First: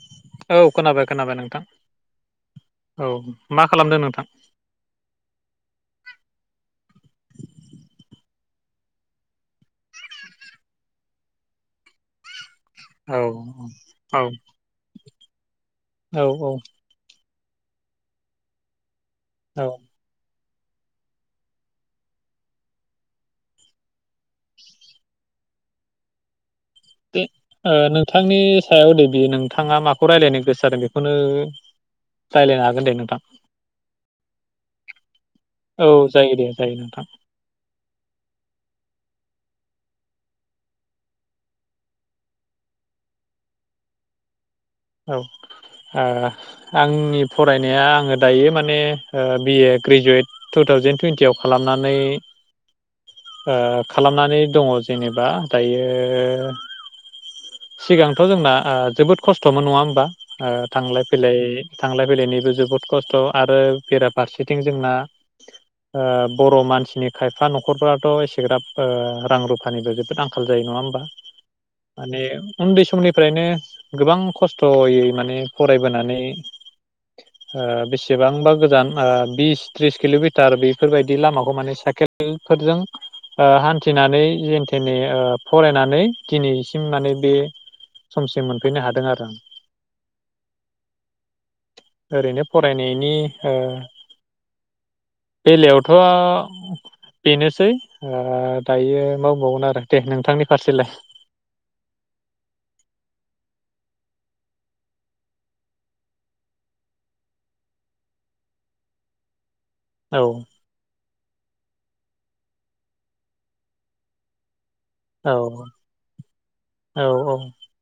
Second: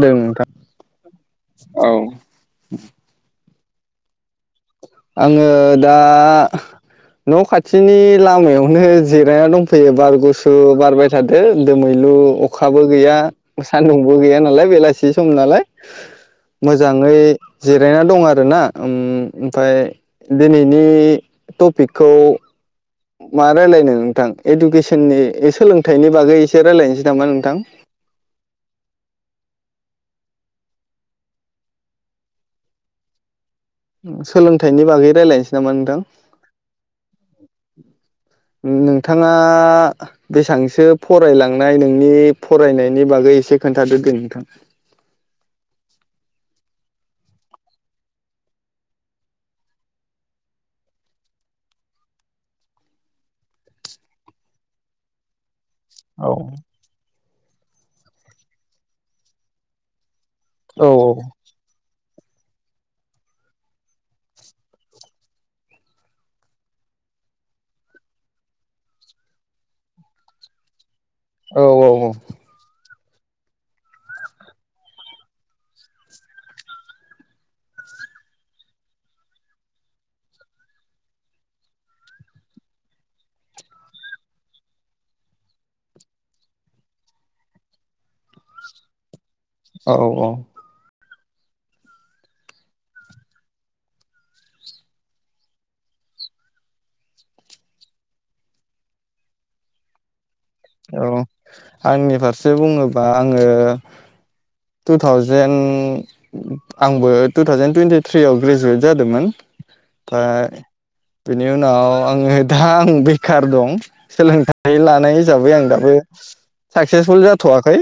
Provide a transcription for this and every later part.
जादों नोंथां औ खोनाबाय खोनाबाय नोंथां औ मा खालामदों नोंथां? आङो दाह न खाथिनि लामायावनो जिरायना दंफैयो बारगुसु बारबाय थादों दोमैलु अखाबो गैया औ सान्दुंबो गैया नालाय बेलासि सम नालाय औ औ मोजाङै जिरायना दं आरो ना ओम औ ओमफ्राय दिनैनि टपिकखौ मा रायलायनो नोंथां इडुकेसननि सोलोंथाइनि बागै एसे रायलायनोसै दो नामा नोंथां ओ नोंथांनि सायाव देबि नोंथाङा माबा जेखौ रायलायनो गोसो जादों बेखौनो रायज्लायनो हागोन दे नोंथां सोलोंथाइनि बागै रायलायनोसै नामा औ नोंथां जायो दे जायो नोंथां नोंथाङा नोंथाङा बेसेबांसो फरायलांनाय नोंनि फरायनायनि बागै एसे खोन्थादो दे नोंथां औ ओह आंनि फरायनाया आङो दायो माने ओ B A graduate two thousand टुइन्टियाव खालामनानै ओ खालामनानै दङ जेनेबा औ दायोह सिगांथ जोंना ओ जोबोद खस्थमोन नङा होमबा? ओ औ थांलाय फैलाय थांलाय थां फैलायनिबो जोबोद खस्थ आरो बेराफारसेथिं जोंना ओ बर मानसिनि खायफा नखरफ्राथ एसेग्राब ओ रां रुफानिबो जोबोद आंखाल जायो नङा होमबा? औ औ औ माने उन्दै समनिफ्रायनो गोबां खस्थयै माने फरायबोनानै ओ बेसेबांबा गोजान ओ बिस थ्रिस किलमिटार बेफोरबायदि लामाखौ माने साइकेलफोरजों ओ हान्थिनानै जेनथेेनै फरायनानै दिनैसिम माने बे समसिम मोनफैनो हादों आरो आं। औ औ औ ओरैनो फरायनायनि ओ बेलायावथ बेनोसै ओ दायो माबुंबावगोन आरो दे नोंथांनि फारसेलाय औ आंनि फार बे बुङोबा आङो टु थावजेेन आंबो टु थावजेन टुइन्टिथ्रियाव ग्रेजुवेट जादोंमोन। औ ओमफाय बेनि उनाव आङो दा आं बेखार दं सोलोंथाइ लानाय औ हिसाबै आं दाबो औ साक्सेसफुल जाथवाखै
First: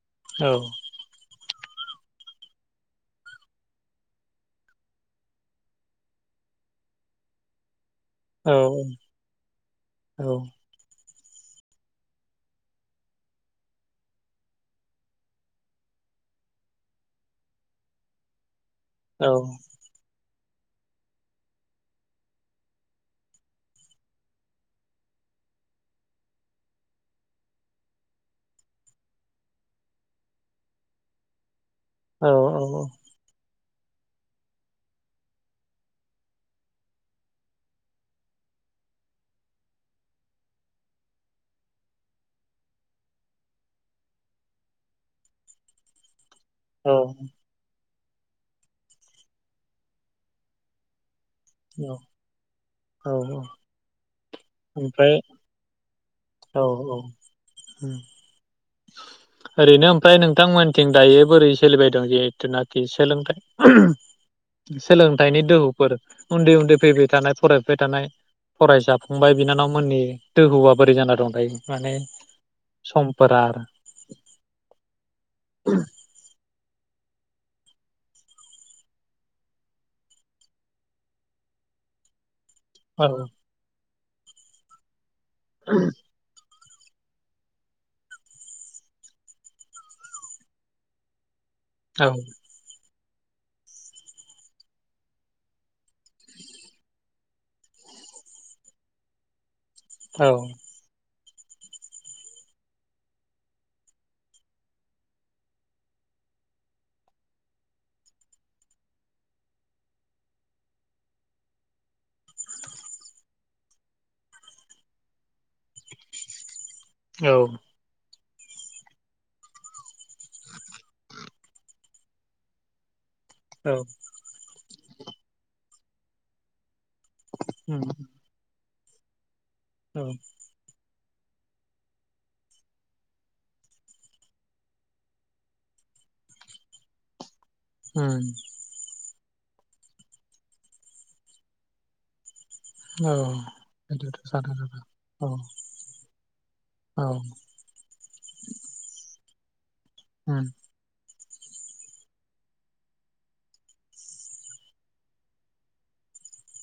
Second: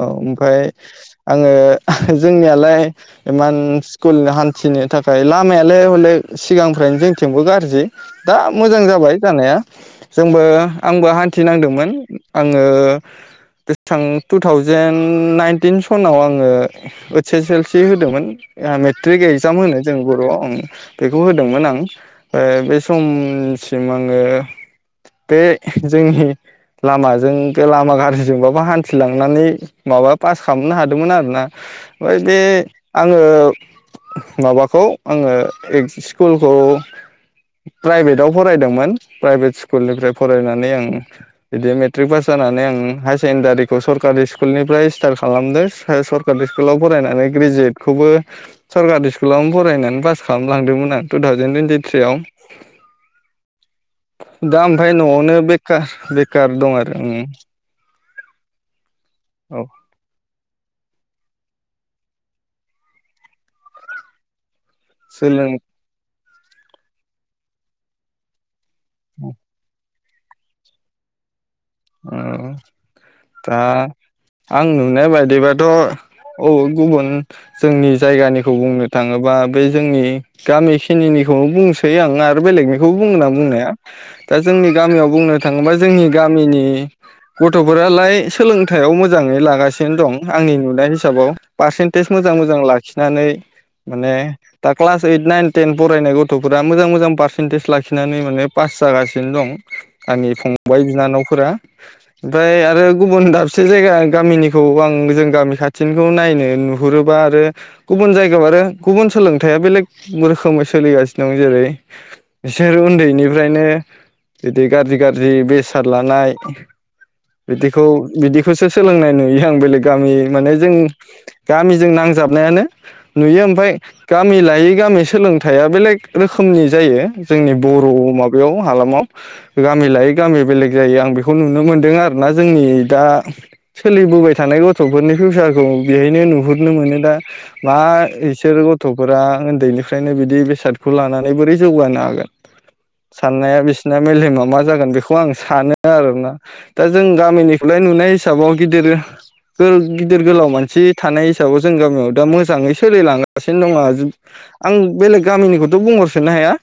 औ ओमफ्राय आङो जोंनियालाय इमान स्कुल हान्थिनो थाखाय लामायालाय हले सिगांफ्रायनो जोंथिंबो गाज्रि दा औ मोजां जाबाय जानाया औ जोंबो आंबो हान थिनांदोंमोन आङो बेसेबां टु थावजेेन नाइनटिन सनाव आङो ओइस एस एल सि होदोंमोन। मेट्रिक औ एक्जाम होनो जों बरआव। बेखौ होदोंमोन आं ओ बे समसिम आङो बे जोंनि लामाजों लामा गाज्रिजोंबाबो हान्थिलांनानै माबा पास खालामनो हादोंमोन आरो ना। ओमफ्रायदि आङो माबाखौ आङो एक स्कुलखौ प्राइभेदाव फरायदोंमोन प्राइभेट स्कुलनिफ्राय फरायनानै आं बिदि मेट्रिक पास जानानै आं हायार सेकेन्डारिखौ सरकारि स्कुलनिफ्राय स्टार्ट खालामदों ओम सर फ्रायबेद स्कुलाव औ फरायनानै ग्रेजुवेट खौबो सरकारि स्कुलावनो फरायनानै पास खालामलांदोंमोन आं। टु थावजेन टुइन्टि थ्रियाव। औ दा ओमफाय ओमफ्राय न'आवनो बेकार बे कार दं आरो ओं उम ओरैनो ओमफ्राय नोंथांमोनथिं दायो बोरै सोलिबाय दों जिहेथुनाखि सोलोंथाइ सोलोंथाइनि सोलों दोहौफोर उन्दै उन्दै फैबाय थानाय फरायफुबाय थानाय फरायसा फंबाय बिनानावमोननि दोहौआ बोरै जाना दं दायो माने ओ सम दा आं नुनाय बायदिबाथ अ गु गुबुन जोंनि जायगानिखौ बुंनो थाङोबा बे जोंनि गामि खिनिनिखौ बुंसै आं ना आरो बेलेगनिखौबो औ बुंगोन आं बुंनाया। दा जोंनि गामियाव बुंनो थाङोबा जोंनि गामिनि नि गथ'फोरालाय सोलोंथायाइयाव मोजाङै लागासिनो दं आंनि नुनाय हिसाबाव पारसेन्टेज मोजां औ मोजां लाखि नानै माने दा क्लास ओइट नाइन टेन फरायनाय गथफोरा मोजां मोजां पारसेन्टेज लाखिनानै माने पास जागासिनो दं। आंनि फंबाय बिनानाव फोरा ओमफ्राय आरो गुबुन दाबसे जायगा गामिनिखौ आं जों गामि खाथिनिखौ नायनो नुहुरोबा आरो गुबुन जायगायाव आरो गुबुन सोलोंथाया बेलेग रोखोमै सोलिगासिनो दं जेरै बिसोर उन्दैनिफ्रायनो बिदि गारजि गारजि बेसाद लानाय औ [inaudible] बिदिखौ बिदिखौसो सोलोंनाय नुयो आं बेलेग गामि माने जों गामिजों नांजाबनायानो नुयो ओमफ्राय गामि लायै गामि सोलोंथाइया बेलेग रोखोमनि जायो जोंनि बर' उम माबायाव हालामाव। गामि औ लायै गामि बेलेग जायो आं बे खौ नुनो मोनदों आरोना जोंनि दा सोलिबोबाय थानाय गथफोरनि फिउसारखौ बेहायनो नुहुरनो मोनो दा। मा उम इसोरो गथ फोरा उन्दैनिफ्रायनो बिदि बेसादखौ लानानै बोरै जौगानो हागोन। औ साननाया बिसिना बेथ' मेलेमा मा जाथाराबा जागोन बेखौ आं औ सानो आरोना दा जों औ गामिनिखौलाय नुनाय हिसाबाव गिदिर फोर गिदिर उम गोलाव मानसि थानाय हिस हिसाबाव जों गामियाव दा मोजाङै सोलिलांगासिनो दङ आं बेलेग गामिनिखौथ बुंहरसनो हाया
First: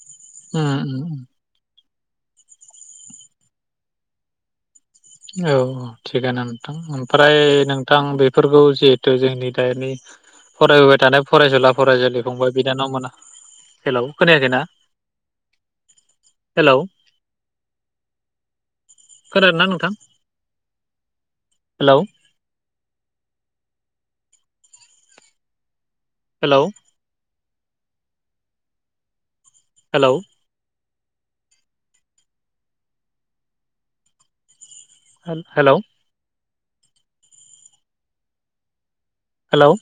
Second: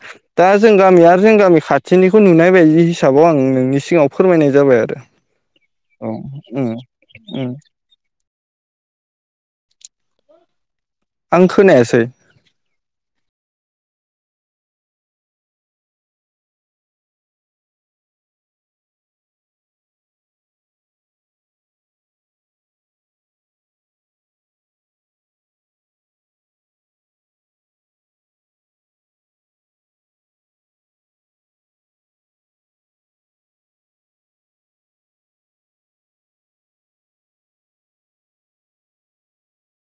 दा जों उम गामि आरो औ जों गामि खाथ थिनिखौ नुनाय बायदि हिसाबाव आं नोंनि सिगाङाव फोरमायनाय जाबाय आरो। औ औ थिगानो नोंथां ओमफ्राय उम नोंथां बे फोरखौ जिहेथु जोंनि दानि फरायबोबाय थानाय आं फरायसुला खोनायासै फरायसुलि फंबाय बिनानाव मोन हेलौ खोनायाखैना हेलौ खोनादों ना नोंथां? हेल हेलौ हेलौ हेल-हेलौ हेलौ